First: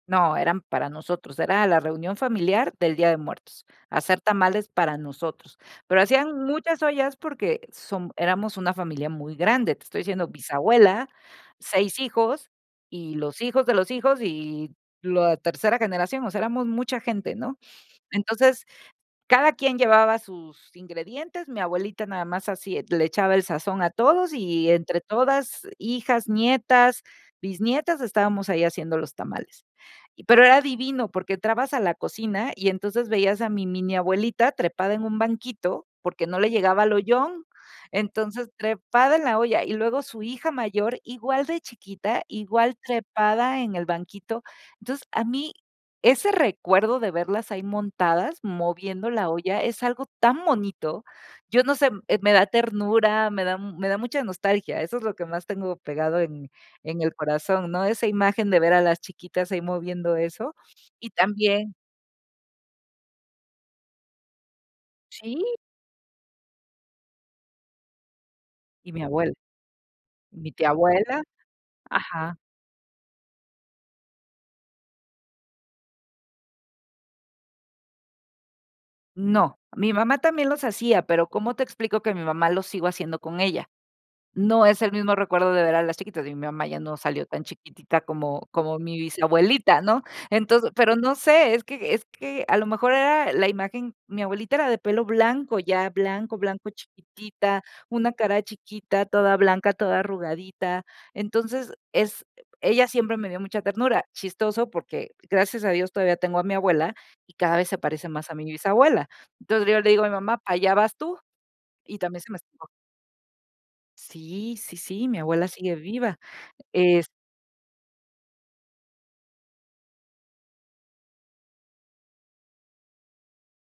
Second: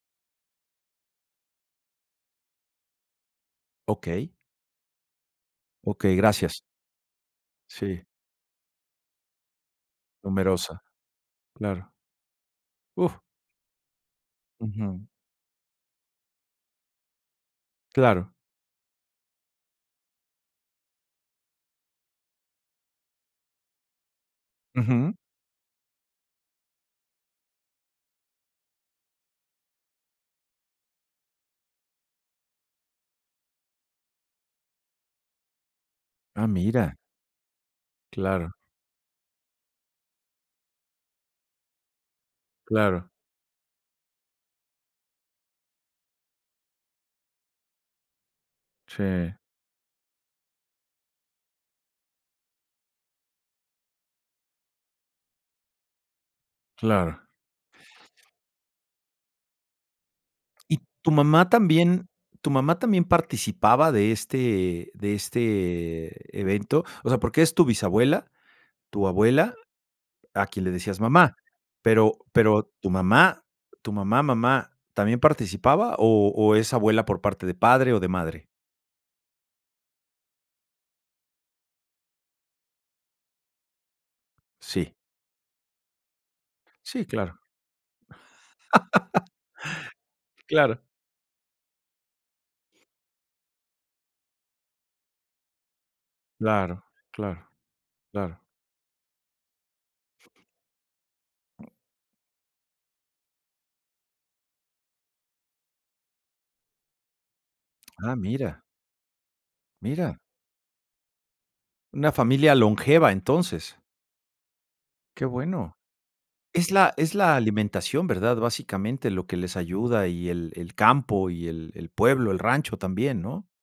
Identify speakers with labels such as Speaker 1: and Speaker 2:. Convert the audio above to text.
Speaker 1: No, eran para nosotros, era la reunión familiar del Día de Muertos, hacer
Speaker 2: Okey.
Speaker 1: tamales para nosotros. Pero
Speaker 2: Okey,
Speaker 1: hacían
Speaker 2: gracias.
Speaker 1: muchas ollas porque
Speaker 2: Sí.
Speaker 1: som éramos una familia muy grande, te estoy diciendo:
Speaker 2: Numerosa,
Speaker 1: "Bisabuela,
Speaker 2: claro.
Speaker 1: 6 hijos y
Speaker 2: Uf.
Speaker 1: los hijos de los hijos y
Speaker 2: Ujú.
Speaker 1: lo a tercera generación. O sea, éramos mucha gente, ¿no?,
Speaker 2: Claro.
Speaker 1: entonces, cada quien llevaba sus ingredientes, mi abuelita nada más así le echaba el sazón a todos y entre
Speaker 2: Ujú.
Speaker 1: todas, hijas, nietas, bisnietas, estábamos ahí haciendo los tamales. Y pero era divino, porque entrabas a la cocina y entonces veías a mi mini abuelita trepada en un banquito, porque no
Speaker 2: Ah,
Speaker 1: le llegaba al
Speaker 2: mira.
Speaker 1: ollón. Entonces,
Speaker 2: Claro.
Speaker 1: trepada en la olla, y luego su hija mayor, igual de chiquita, igual
Speaker 2: Claro.
Speaker 1: trepada en el banquito. Entonces, a mí ese recuerdo de verlas ahí montadas, moviendo la
Speaker 2: Sí.
Speaker 1: olla, es algo tan bonito. Yo no sé, m eh, me da ternura, me da me da mucha nostalgia, eso es lo que más tengo pegado en en
Speaker 2: Claro.
Speaker 1: el corazón, ¿no?, esa imagen de ver a las chiquitas ahí moviendo eso
Speaker 2: ¿Y
Speaker 1: y
Speaker 2: tu mamá
Speaker 1: también
Speaker 2: también tu mamá también participaba de este de
Speaker 1: ¡sí!
Speaker 2: este evento?, o sea, porque es tu bisabuela,
Speaker 1: Y mi
Speaker 2: tu
Speaker 1: abuela,
Speaker 2: abuela, a
Speaker 1: mi
Speaker 2: quien
Speaker 1: tía
Speaker 2: le decías
Speaker 1: abuela,
Speaker 2: "mamá", pero
Speaker 1: ajá.
Speaker 2: pero, tu mamá, tu mamá, mamá, también participaba o o es abuela por parte de padre o de madre?
Speaker 1: No, mi mamá también los hacía, pero ¿cómo te explico que mi mamá lo sigo haciendo con ella?, no es el
Speaker 2: Sí.
Speaker 1: mismo recuerdo de ver a las chiquitas, y mi mamá ya no
Speaker 2: Sí,
Speaker 1: salió
Speaker 2: claro.
Speaker 1: tan chiquitita como como mi bisabuelita, ¿no?, entonces
Speaker 2: Claro.
Speaker 1: pero no sé, es que es que a lo mejor era e la imagen mi abuelita era de pelo blanco ya, blanco, blanco,
Speaker 2: Claro, claro,
Speaker 1: chiquitita, una
Speaker 2: claro.
Speaker 1: cara chiquita, toda blanca, toda arrugadita. Entonces, es eh, ella siempre me dio mucha ternura. Chistoso porque, gracias a Dios, todavía tengo a mi abuela y cada vez se parece
Speaker 2: Ah,
Speaker 1: más a mi
Speaker 2: mira.
Speaker 1: bisabuela. Entonces, yo le digo a mi
Speaker 2: Mira.
Speaker 1: mamá: "Allá vas tú". Y
Speaker 2: Una
Speaker 1: también se me es
Speaker 2: familia
Speaker 1: [unintelligible]
Speaker 2: longeva, entonces.
Speaker 1: sí, sí, sí, mi
Speaker 2: Qué
Speaker 1: abuela sigue
Speaker 2: bueno.
Speaker 1: viva.
Speaker 2: Es la
Speaker 1: Es
Speaker 2: es la alimentación, ¿verdad?, básicamente, lo que les ayuda y el el campo y el el pueblo, el rancho también, ¿no?